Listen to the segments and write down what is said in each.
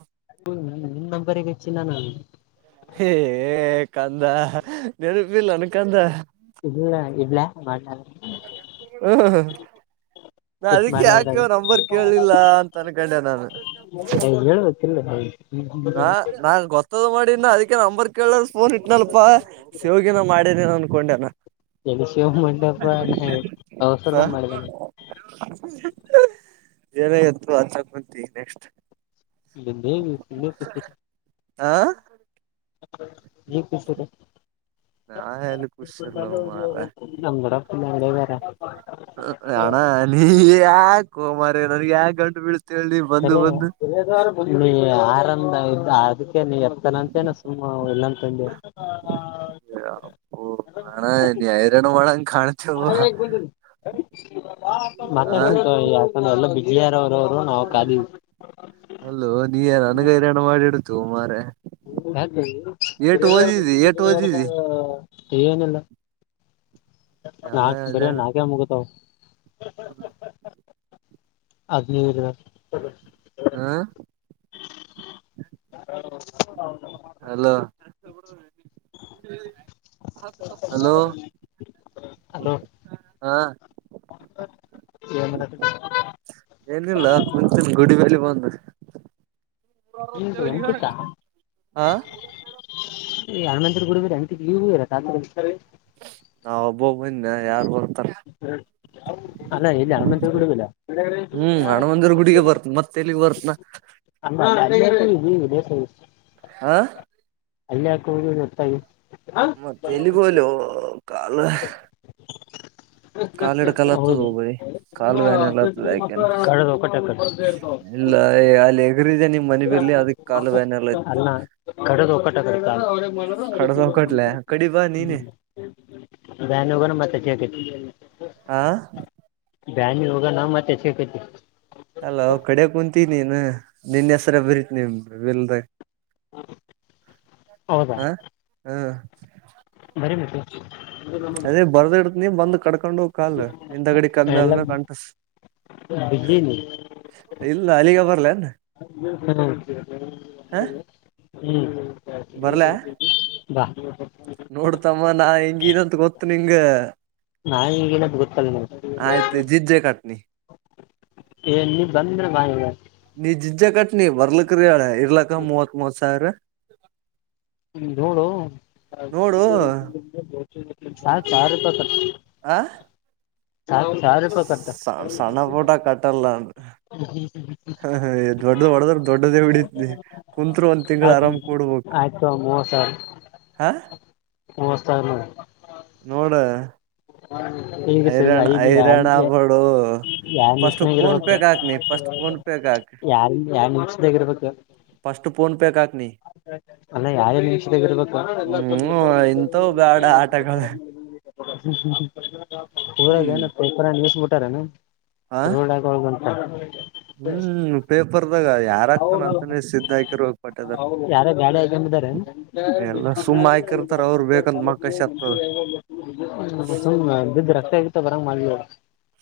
[unintelligible] ಹೇ ಕಂದ ನೆನಪಿಲ್ಲನ ಕಂದ ಇಲ್ಲ ಇಡ್ಲ್ಯಾ ಮಾಡ್ಲ್ಯಾ ಹ್ಮ ನಾ ಅದಕ್ಕೆ ಯಾಕೆ ನಂಬರ್ ಕೇಳಿಲ್ಲ ಅಂತ [unintelligible] ಅನ್ಕೊಂಡೆ ನಾನು [unintelligible] ನಾ ನಾನ್ ಗೊತ್ತದ ಮಾಡೀನಾ ಅದಿ ನಂಬರ್ ಕೇಳೀರ್ ಫೋನ್ ಇಟ್ಟ್ನಲ್ಪಾ ಶಿವಯೋಗಿನ ಮಾಡ್ಯನೇನ ಅನ್ಕೊಂಡೆ ಎಲ್ಲಿ ಶಿವ ಮಂಟಪ ಅವಸರದ ಮಾಡಿದಾನೆ [unintelligible] [unintelligible] [unintelligible] ಆ [unintelligible] ನಾ ಎಲ್ಲಿ ಖುಷ್ ಇರ್ಲೋ ಮಾರಾಯ ನಮ್ ದೊಡ್ಡಪ್ಪನ ಅಂಗಡಿಗಾರ ಅಣ ನೀ ಯಾಕೋ ಮಾರಾಯ ನನಗೆ ಯಾಕ್ ಕರೆ ನೀ ಯಾರ [unintelligible] ನೀ ಎತ್ತನ ಅಂತೇನ ಸುಮ್ಮ್ ಇಲ್ಲಂತಂದ್ಯಾ [unintelligible] [unintelligible] ಮಾತಾಡ್ತತನ್ ತುಗೋ ಯಾಕಂದ್ರ ಎಲ್ಲ ಬಿಜಿ ಯಾರ ಅಲ್ಲೂ ನೀ ನನಗ ಹೈರಾಣ ಮಾಡಿಡ್ತೀಯೋ ಮಾರಾಯ [unintelligible] ಏಟು ಓದಿದಿ ಏಟು ಓದಿದಿ ಏನಿಲ್ಲ ಎಲ್ಲ ನಾಕ್ ಬರೆ ಅದೇಣ ನಾಕೆ ಮುಗದಾವು [inaudible] ಅಗ್ನಿ ವೀರ ಹಾ ಹ ಹಲೋ ಹಲೋ ಅಲೋ ಹಾ [inaudible] ಏನಿಲ್ಲ ಕುಂಚಿನ ಗುಡಿ ಮೇಲೆ ಬಂದು ಈಗ ಹ ಅರಮತ್ರ ಗುಡ ಬರ ಅಂಗಟವೂ ಇರ ನಾವ ಒಬ್ಬೊ ಒಬ್ಬಂದೆ ಯಾರ್ ಹೊ ಅಲ್ಲ ಎಲ್ಲಿ ಅರ ಕೊಡಲ್ಲ ಹ್ಮ್ ಹಣಮಂದಿರ ಗುಡಿಗೆ ಬರ್ತನ ಮತ್ತೆ [unintelligible] ದೇಶಷ್ಟ ಹ ಅಲ್ಲ ಹಾಕ ಹುದು ಗೊತ್ತಾಗಿ ಮತ್ತೆೇಲ್ಲಿಗಲ ಕಾಲ ಕಾಾಲಡ್ ಕಾಲ ಆತದ ಹೌದು ಬರಿ ಕಾಲು ವ್ಯಾನ ಎಲ್ಲ ಆತದೆ ಯಾಕೆನು ಕಡದ ಒಕ್ಕಟ ಎಲ್ಲ ಅಲ್ಲಿ ಎಗ್ರಿದೆ ನಿ ಅಲ್ಲ ಕಡೆದು ಒಟ್ಟ ಕ ಕಡ್ದೋಗಟ್ಲೆ ಕಡಿ ಬಾ ನೀನೆ ಹ್ಮ್ ಬ್ಯಾ ಹೋಗಣ ಮತ್ತೆ ಚಕ ಹಾ ಬ್ಯಾನಿ ಹೋಗ ನಾ್ ಮತ್ತೆೈತಿ ತ್ತ ನೀನು ನಿನ್ನ ಹೆಸರ ಬರೀತಿ ನಿಮ ಬೆಲ್ದ ಹೌದಾ ಹ ಹ ಬರೀ ಅದೇ ಮತ್ತೆ ಬರ್ದ ಇತ ನೀ ಬಂದ್ ಕಡ್ಕೊಂಡ ಹೋಗ್ ಕಾಲ್ ಇಿಂದ ಗಡ ಕದ್ಮಿ ಆದ್ಮೇ ಕಂಟಸ ಬಿಜಲಿ ಇಲ್ಲ ಅಲ್ಲಿಗ ಬರ್ಲನ್ ಹ ನೀ ಹ ಬರ್ಲಾ ಹ್ಮ ಬ ನೋಡ್ತಮ್ಮ ನಾ ಹೆಂಗನಂತ ಗೊತ್ತು ನಿಂಗ ನಾನು ಈಗೇನದು ಗೊತ್ತಲ್ಲ ನನಗೆ ಆಯ್ತು ಜಿಜ್ಜೆ ಕಟ್ನಿ ಏ ನೀ ಬಂದ್ರೆ ಬಾಯಿ ನೀ ಜಿಜ್ಜ ಕಟ್ನಿ ಬರ್ಲಕ್ಕರಿಳ ಇರ್ಲಕ್ಕ ಮೂವತ್ ಮೂವತ್ ಸಾವಿರ ಹ್ಮ ನೋಡು ನೋಡು ಸ ರಪ ಆಂ ರೂಪಾಯಿ ಕಟ್ಟು ಸ ಸಣ್ಣ ಪೋಟಾ ಕಟ್ಟಡಲ್ಲ ಹ ದೊಡ್ಡ್ದ ಹೊಡದ್ರ ದೊಡ್ಡದೇ ಬಿಡಿದ ಕುಂತ್ರು ಒಂದ್ ತಿಂಗ್ಳ ಆರಾಮ್ ಕ ಕೊಡ್ಬಕ್ ಇ ಮೂೋವ ಸಲ್ ಮೂೋವಾಲ ನೋಡು ಈಗ ಸರಿ ಹೈರಾಣ ಐದು ಹೈರಾಣ ಅಲ್ಲಿ ಆಗ್ಬಡು ಯಾರ್ ಫಸ್ಟ್ ನಿಮಿಷನಾಗ ಫೋನ್ ಇರ್ಬೇಕು ಪೇಗೆ ಹಾಕ್ ನೀ ಫಸ್ಟ್ ಫೋನ್ ಪೇಗೆ ಹಾಕ ಯಾರ ಯಾರ್ ನಿಮಿಷದಾಗ ಇರ್ಬೇಕು ಫಸ್ಟ್ ಫೋನ್ ಪೇ ಕಕ ಅಲ್ಲ ಯಾರ ವೀಕ್ಷ ಇರ್ಬೇಕು ಹ್ಮ್ ಇಂಥವು ಬ್ಯಾಡ ಆಟಗಳ ಪಊರಾಗ ಹ್ಮ್ ಏನಪ್ಪಪರ ನಿಸ್ಬಿಟ್ಟಾರೇನು ಹ ರೋಡ್ ಆಗೋಗಂತ ಹಾ ಹ್ಮ್ ಪೇಪರ್ದಾಗ ಯಾರ ಆಗ್ತಾನ ಅತಾನೇ ಸಿದ್ಧ ಆಯಕರು ಹೋಗ್ಪಟ್ಟ ಯಾರ ಗಾಳಿ ಹಕಂಬಿದ್ದಾರೆ ಎಲ್ಲಾ ಸುಮ್ಮ್ ಹಾಕಿರ್ತಾರ ಅವ್ರು ಬೇಕಂತ ಮಕ್ಕಶ ಆಗ್ತದ ಬಿದ್ದ ರಕ್ಕತ ಆಗಿತ್ತ ಬರಂಗ ಮಾಡ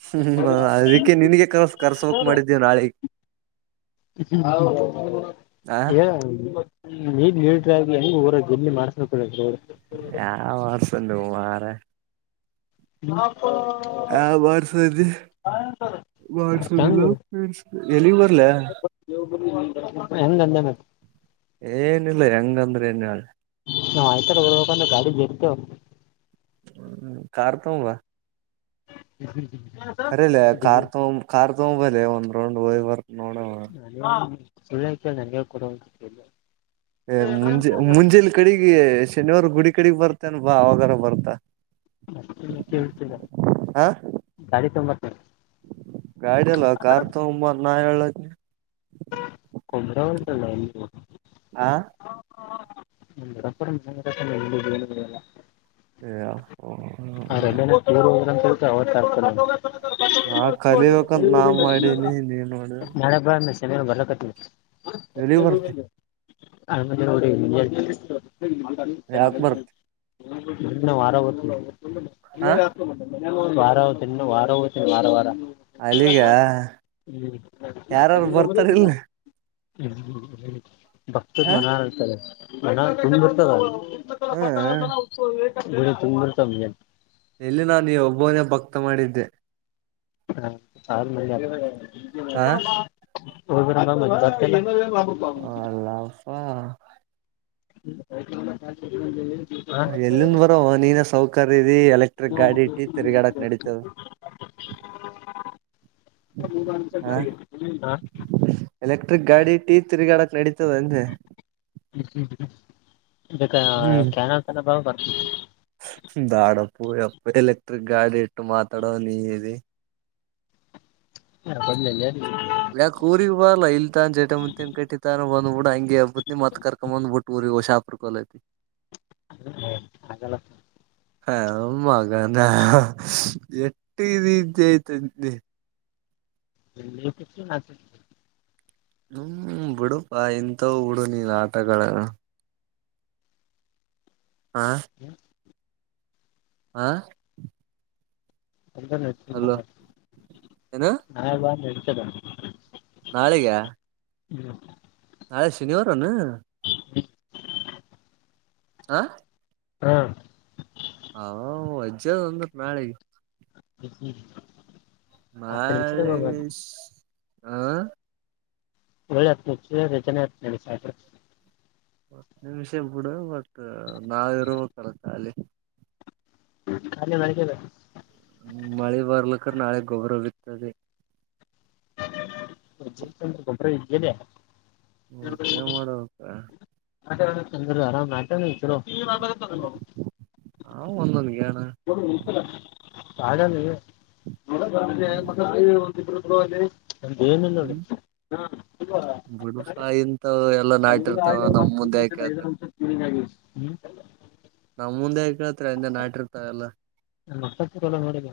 ಹ್ಮ ಅದಕ್ಕೆ ನಿನಗೆ ಕರ್ಸ ಕರ್ಸಕ್ ಮಾಡಿದ್ದೇವ ನಾಳಿ ಹ ನೀನ್ ನೀರ ಹೆಂಗ ಊರ ಎಲ್ಲಿ ಮಾಡ್ಬೇಕು ಹೇಳ ನೋಡ್ ಯಾವ ವರ್ಸ ನೀ ಮಾರ ಹಾ ಹಾ ಬಸಿ ಬಸುದ ಎಲ್ಲಿಗ್ ಬ ಹೆಂದನ ಏನಿಲ್ಲ ಹೆಂಗಂದ್ರೆ ಏನ್ ಹೇಳ ನಾವ್ ಆಯ್ತಡೆ ಹದಬೇಕಂದ್ರೆ ಗಾಡಿ ಎರ್ತು ಹ್ಮ ಕಾರ ತಂಬಾ ಹ್ಮ ಹ್ಮ್ ಕಖರಿಲೆ ಕಾರ್ ತೊ ಕಾರ್ ತಗಬಲೆ ಒಂದ್ ರೌಂಡ್ ಹಯ್ ಬರ್ ನೋಡವ ಸುಳ್ಳಕ ನನ್ಗೆ ಕೊಡುವಲ್ಲ ಮುಂಜೆ ಮುಂಜೇಲಿ ಕಡೆಗೆ ಶನಿವಾರ ಗುಡಿ ಕಡೆಗ್ ಬರ್ತನ್ ಬಾ ಅವಾಗಾರ ಬರ್ತಾ ಮಳ್ತರ ಹ ಗಡಿ ತೊಂಬತ್ತ ಗಾಡಿ ಅಲ್ವಾ ಕಾರ್ ತಗಂಬ ನಾ ಹೇಳಕ್ಕೆ ಕೊ ಆಾ ನಮ್ ದೊಡ್ಡಪಾ ನನ್ ಹೇಳ್ಲಿದು ಏನು ನಡಿಯಲ್ಲ. ಅಯ್ಯೋ ನಾ ಕಲಿಬೇಕಂತ ನಾ ಮಾಡೀನಿ ನೀನ್ ನೋಡ ನಳೆಬ ಮ ಚನು ಬರ ಕಟ್ಟ ಎಲ್ಲಿ ಬರ್ತೆೆ ಅಮ ಯಾಕ್ ಬರ್ತೆ ನ ವಾರಾಗ ಹ ವಾರ ಹೋಗ್ತನ್ ವಾರ ಹೋಗ್ತನಿ ವಾರ ವಾರ ಅಲ್ಲಿಗ ಹು ಬರ್ತಾರ್ ಇಲ್ಲ. ಹ್ಮ್ ಹ್ಮ್್ಮ ಭಕ್ತದ ಹ ಮನರ್ತದೆ ಮನ ತುಂಬ ಇರ್ತದ ಅವ ಹ ಉತ ಎಲ್ಲಿ ನಾನು ಈ ಒಬ್ಬನೇ ಭಕ್ತ ಮಾಡಿದ್ದೆ ಹಾ ಸ ಹ ಮ ನ ಮ ಅಲ್ಲಪ್ಪಾ ಹಾ ಹಾ ಎಲ್ಲಿಂದ ಬರೋ ನೀನ ಸೌಕರ್ಯ ಎಲೆಕ್ಟ್ರಿಕ್ ಗಾಡಿ ಇಟ್ಟಿ ತಿರ್ಗಾಡಕ್ ನಡೀತದ ಹಾ ಹಾ ಹಾ? ಎಲೆಕ್ಟ್ರಿಕ್ ಗಾಡಿ ಟೀ ತಿರುಗಾಡಕ್ ನಡತ ಒಂದೆ ಹ್ಮ ಹ ಹ್ಮ ಹ್ಮ್ ಇ ಕನತನ ಭಾವ ಬತ ಬ್ಯಾಡಪ್ಪೋ ಯಪ್ಪ ಎಲೆಕ್ಟ್ರಿಕ್ ಗಾಡಿ ಇಟ್ಟು ಮಾತಾಡೋ ನೀ ಇಿ ಹಾ ಕೊಡ್ಲ ಯ ಯಾಕ ಊರಿ ಬ ಅಲ್ಲ ಇಲ್ತಾನ ಜಟ ಮುಂತನ್ ಕಟ್ಟಿತಾನ ಬಂದ್ಬ ಬಿಡ ಹಂಗಗೆ ಹಬ್ಬತ್ನ ಮತ್ ಕರ್ಕೊ ಬಂದ್ ಬಿಟ್ಟ ಊ ಓಷಾ ಪ್ರಕಲತಿ ಹ ಹಾಗಗಲ್ಲ ಹ ಮಗಾನ ಎಟ್ಟ ರ್ದಯ್ತೆ... ಆತ [inaudible] ಹ್ಮ್ ಬಿುಡುಪಾ ಎಂತ ಉುಡು ನೀಲ್ಲ ಆಟಗಳಲ್ಲ... ಹಾ [inaudible] ಆಾ [inaudible] ಎಂತ ನಡ್ತ ನ ನ ಬಾ ನಡ್ತದ [inaudible] ನಾಳಿಗೆ. ಹ್ಮ [inaudible] ನಾಳೆ ಶನಿವಾರನು. ಹ [inaudible] ಆ [inaudible] ಹಾ [inaudible] ಹಾ ಅಜ್ಜದ ಒಂದತ್ ನಾಳೆಗೆ... ಎ [inaudible] ಮಾಡಳ ಹ [inaudible] ಒಳ್ಳೆ ಹತ್ ರಚನೆ ಆತ್ಡಿ ಸಾವಕರ... ನಿಮಿಷ ಬಿೂಡ ಬಟ್ ನಾವ ಇರ್ಬೇಕಲ್ಲ ಖಾಲಿ... ಅಲ್ಲಿ ಬೆಳಗ್ಗೆ. ಮಳೆ ಬರ್ಲಕ್ಕ ನಾಳೆ ಗೊಬ್ಬರ ಬಿರ್ತದೆ... ಗೊಬ್ಬರ.. [unintelligible] ಮತ್ತ ಏನ್ ಮಾಡಬೇಕಕ್ಕ... ಆ ತಂದ ಆರಾಮ ನಟ.... ಆ ಒಂದೊಂದ್ ಗೇಣ [inaudible] ಚೆ [inaudible] ನ ಏನು ನೋಡಿ ಹ್ಮ್ ಹ ಬಿಡುಪಾ ಇಂತವು ಎಲ್ಲಾ ನಾಟಿರ್ತಾವ ನಮ್ ಮುಂದೆ ಯಾಕ್ ಕೇಳ್ತಾರ [inaudible] ಸ ತಿರಿ [inaudible] ನಮ್ ಮುಂದೆ ಕೇಳ್ತರಿ ಹಿಂದೆ ನಾಟಿರ್ತಲ್ಲ... ನತ್ತತ್ತಲ್ಲ ಮಾಡೋದ್ದೇ...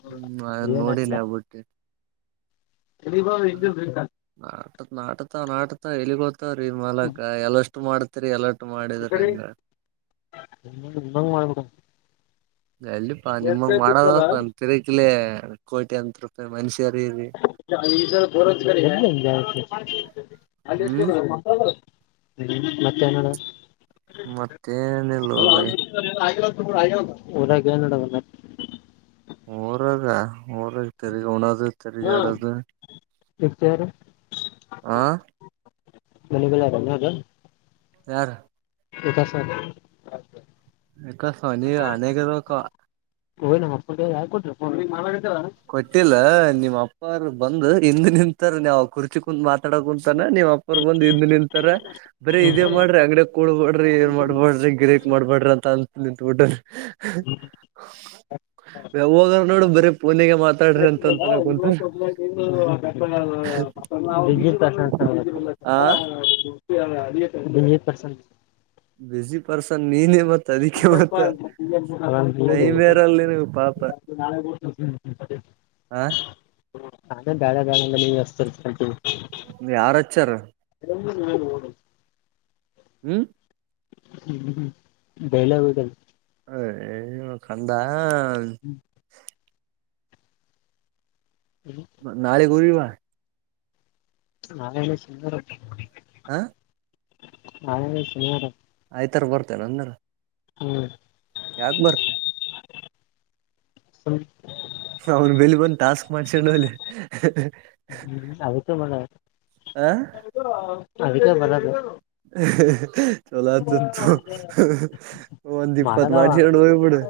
ಹ್ಮ ಹ್ಮ್ ನಾನ್ ಇ ಏನ್ ಹಕಿಲ್ಲ ನೋಡಿನಿ [inaudible] ಹ ನಾಟ ನಾಟತ ನಾಟತ ಎಲ್ಲಿಗೋತಾವ್ರೀ ಮಾಲಕ ಎಲ್ಲಷ್ಟು ಮಾಡತ... ಇಕಡಿ ಮಾಡ್ಬಿಡ. ಎಲ್ಲಿಪಾ ನಿಮಗ್ ಮಾಡದ ನ ತಿರಕಿಲ ಕೋಟಿ ಅಂತ್ ರೂಪಾಯಿ ಮನ್ಷ... ಸ ಬರ ಕ ಅ [inaudible] ಹ್ಮ್ ಮತ್ತೆ ನೋಡ ಮತ್ತೇನಿಲ್ಲೋ ಬೈ [inaudible] ಅಯ ದಏಡಲ್ಲ [inaudible] ಊರಾಗ ಊರಾಗ ತಿರುಗಿ ಉಣೋದು ತಿರುಗ ಆಡೋದು... ನಿಚಾರ.. ಆ [inaudible] ಮಲೆ ಕಲ್ಲ ಆರ ಹದ [inaudible] ಯಾರ. ಇಸ ಇಕ ಸನಿ ಅನೇಕದ ಓಯ್ ನಮ್ಮ ಅಪ್ಪ ಯಾ ಕೊಟ... ಕೊಟ್ಟಿಲ್ಲ ನಿಮ್ಮ್ ಅಪ್ಪಾರ ಬಂದು ಹಿಂದ್ ನಿಂತಾರೆ ನೀವು ಕುರ್ಚಿ ಕುತ್ ಮಾತಾಡ ಕುಂತಾನ ನಿಮ್ಮ್ ಅಪ್ಪರ್ ಬಂದ್ ಹಿಂದ್ ನಿಂತಾರ ಬರೀ ಇದೇ... ಮಾಡ್ರಿ ಅಂಗಡ ಕಡಡ್ಬಡ್ರಿ ಏನ್ ಮಾಡ್ಬಡ್ರಿ ಗಿರಿಕ್ ಮಾಡ್ಬಡ್ರಿ ಅಂತ ಅಂತ... ಟ ಹೋಗ ನೋಡು ಬರ ಪೋನ... [inaudible] ಆ ಅ [inaudible] ಬಿಸಿ ಪರ್ಸನ್ ನೀನ ಮತ್ತೆ... ಟೈಮ್ ಮತ್ತ ಇರಲ್ಲ ನಿನಗ ಪಾಪ [unintelligible] ಆ ಹ ಅದೇ ಬೇಳ ಬದಲ್ಲಿ ವವಸ್ಥತೀವಿ ಯಾರ ಹಚ್ಚಾರ ಎಲ್ಲರು ವರು ಹಡ ಹ್ಮ್ ಹ್ಮ್ಮ ಬೇಲೆ ಹಗ ಅಯ್ಯೋ ಕಂದ ನಾಳೆ ಗೂರಿವ ನಾವ ಸುಮಾರ ಹಾ ನಾಳೇನೇ ಶನಿವಾರ. ಆದಿತ್ಯವಾರ ಬರ್ತರ ಅಂದರ. ಹ್ಮ್. ಯಾಕ್ ಬರ್ತ್ [inaudible] ಅವ್ನ್ ಬೆಲ್ಲಿ ಬಂದ ಟಾಸ್ಕ್ ಮಾಡ್ಸೊಂಡ ಆ [unintelligible] ಅಲ್ಗೆ ಬರದು. ಚಲ ಆತ ಹ ಒಂದು ದೀಪತ್ ಮಾಡ ಮಾಡದವ ಶ ಆಡು ಹ ಪಡೆ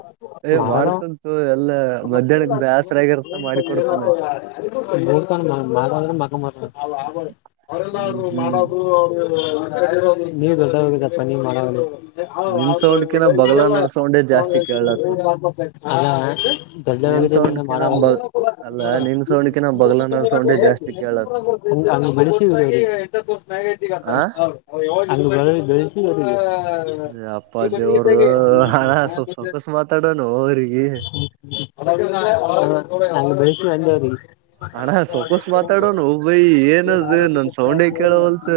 ಏ ಮಾಡದವ ಮಾಡ್ತನ್ ತೋ ಎಲ್ಲ ಮಧ್ಯಾಹ್ನಕ್ಕ್ ಬೇಸರಾಗಿರುತ್ತ ಮಾಡಿ ಕೊಡ್ತಾನೆ. [unintelligible] ನೀವ್ ಹ್ಮ್ ಹ್ಮ್ ದೊಡ್ಡವರಾಗಿದ್ದೀಯಪ್ಪ ನೀವ್ ಮಾಡಲ್ರು. ನಿನ್ ಸೌಂಡ್ಕಿನ ಬಗ್ಲ ನಡ್ ಸೌಂಡೇ ಜಾಸ್ತಿ ಕೇಳಲತ್ತದ [unintelligible] ನಿನ್ ಸೌಂಡ್ಕಿನ ಬ ಅಲ್ಲ ನಿನ್ ಸೌಂಡ್ಕಿನ ಬಗ್ಲನರ್ ಸೌಂಡೆ ಜಾಸ್ತಿ ಕೇಳತ್ [unintelligible] ಆ [unintelligible] ಅಪ್ಪ ದೇವರು ಹಣ ಸ್ವಲ್ಪ್ ಸೊಕಸ್ ಮಾತಾಡೋನು ಅವ್ರಿಗೆ [unintelligible] [unintelligible] ಅಣ ಸಾವ್ಕಾಸ್ ಮಾತಾಡೋನು ಬಯಿ ಏನದ ನನ್ ಸೌಂಡೆ ಕೇಳವಲ್ತ್.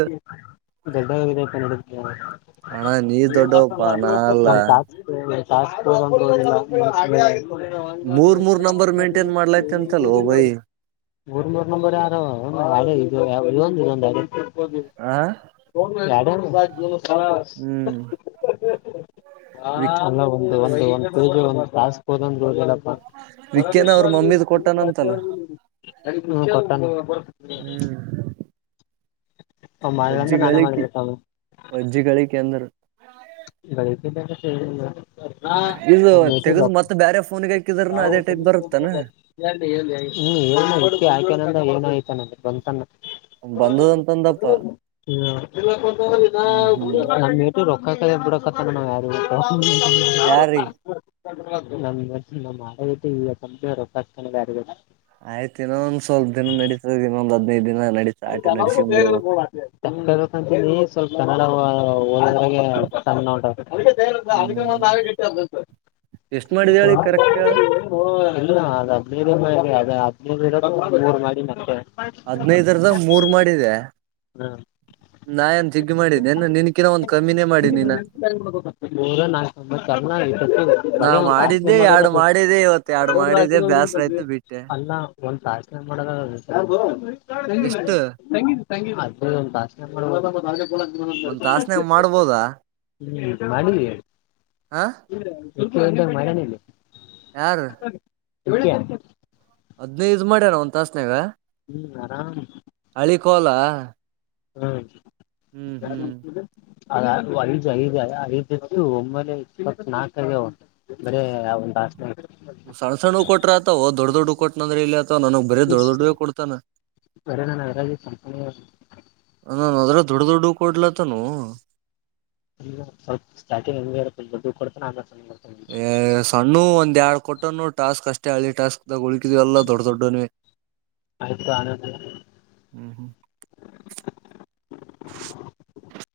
ಅಣ್ಣ ನೀ ದೊಡ್ಡವಪ್ಪಾ ನಾ [unintelligible] ಅಲ್ಲ [unintelligible] ಮೂರ್ ಮೂರ್ ನಂಬರ್ ಮೇಂಟೇನ್ ಮಾಡ್ಲೈತಿ ಅಂತಲ್ ಓ ಬೈ [unintelligible] [unintelligible] ಆ ಹ್ಮ್ [unintelligible] ವಿಕ್ ಅಲ್ಲ ಒಂದು ಒಂದು ಒಂದ್ ಪೇಜ್ ಒಂದ್ ಟಾಸ್ಕ್ ಹೋದಂಗ್ ವಿಕ್ಕೇನ ಅವ್ರ ಮಮ್ಮಿದ್ ಕೊಟ್ಟಾನಂತಲ್ಲ [unintelligible] [unintelligible] [unintelligible] [inaudible] ಅಂದ್ರೆ ನಾನೇ ವಜ್ಜಿಗಳಿಕಿ ಮಾಡ್ಬೇಕವ ವಜ್ಜಿಗಳಿಕಿ ಅಂದರ [unintelligible] ಇದು ತೆಗದ್ ಮತ್ತ್ ಬೇರೆ ಫೋನ್ [unintelligible] ಸ್ವಂತ ಬಂದದಂತಂದಪ್ಪ ಹ್ಮ್ ಹ್ಮ್ ನಾ [unintelligible] ಯಾರಿ [unintelligible] [unintelligible] ಆಯ್ತ್ ಇನ್ನೊಂದ್ ಸ್ವಲ್ಪ ದಿನ ನಡಿತದ್ ಇನ್ನೊಂದ್ ಹದ್ನೈದ್ ದಿನ್ [unintelligible] ಹ್ಮ್ [unintelligible] ಎಷ್ಟ್ ಮಾಡಿದ ಹೇಳಿ ಕರೆಕ್ಟ್ ಹೇಳ [unintelligible] ನೀವಿರೋದು ಮೂರ್ ಮಹಡಿ ಮತ್ತೆ. ಹದ್ನೈದರದಾಗ ಮೂರ್ ಮಾಡಿದೆ ನಾ ಏನ್ ಜಗ್ಗಿ ಮಾಡಿನಿ ಏನು ನಿನ್ಕಿನ ಒಂದ್ ಕಮ್ಮಿನೇ ಮಾಡಿನಿ ನಾ. ಮೂರು ನಾಲ್ಕು ಒಂಬತ್ತು ಅಲ್ಲ ಈ ಸರ್ತಿ ನಾ ಬರೀ ಒಂದು ತಾಸನ್ನೇ ಮಾಡಿದ್ದೆ ಮಾಡೋರು ಎರಡು ಅದು ಮಾಡಿದಿ ಇವತ್ತು ಎರಡು ಮಾಡಿದಿ ಬೇಸ್ರಾಯ್ತು ಬಿಟ್ಟೆ. ಒಂದ್ ತಾಸನ್ಯಾಗ ಎಷ್ಟು ಒಂದ್ ತಾಸನ್ಯಾಗ ಮಾಡ್ಬೋದಾ [unintelligible] [unintelligible] [unintelligible] ಹ ಪ್ರತಿಯೊಂದು ಮಾಡೇನಿಲ್ಲಿ. ಯಾರ್ ತಗೋಳ್ತೀಯಾ. ಹದ್ನೈದ್ ಮಾಡ್ಯಾರ ಒಂದ್ ತಾಸನ್ಯಾಗ. ಹ್ಮ್ ಆರಾಮ ಹಳಿ ಕೋಲ ಹ್ಮ್ ಹ್ಮ್ ಯ ಹ್ಮ್ [unintelligible] ಅ ಐದು್ ಐದು ಐದತ್ತುು ಒಮ್ಮ ಇಪ್ಪತ್ ನಾಲ್ಕ ಉಂಟು ಬರ ಒಂದು ಆಾಸ [unintelligible] ಸಣ ಸಣ್ಣ ಕೊಟ್ರಾ ಆತವೂ ದೊಡ್ಡ ದೊಡ್ಡ ಕೊಟ್ಟನಂದ್ರ ಎಲ್ಲಿ ಆತವು ಅರ ನಾನ ಎರಾಜ ಕಂಪನಿ [unintelligible] ನನ್ನದರಗ ದೊಡ್ಡ ದೊಡ್ಡು ಕೊಡ್ಲತನೊ ಹಲ್ಲ ಸ್ವಲ್ಪ ಸ್ಟಾಟಿಂಗ್ ಅಂಗೆ ಇರತದ ದೂಡ್ಡವು ಕೊಡ್ತಾನ ಆಮಲೆ ಏ ಸಣ್ಣುವು ಒಂದ್ ಎಡ್ ಕೊಟ್ಟನು ಟಾಸ್ಕ್ ಅಷ್ಟೇ ಹಳಿ ಟಾಸ್ಕ್ ದ ಉಳಿಕಿದುವೆಲ್ಲ ದೂಡ್ಡ ದೊಡ್ಡ ನೆ ಆಯ್ತು ಆಮೇಲೆ ಹ್ಮ್ ಹ್ಮ್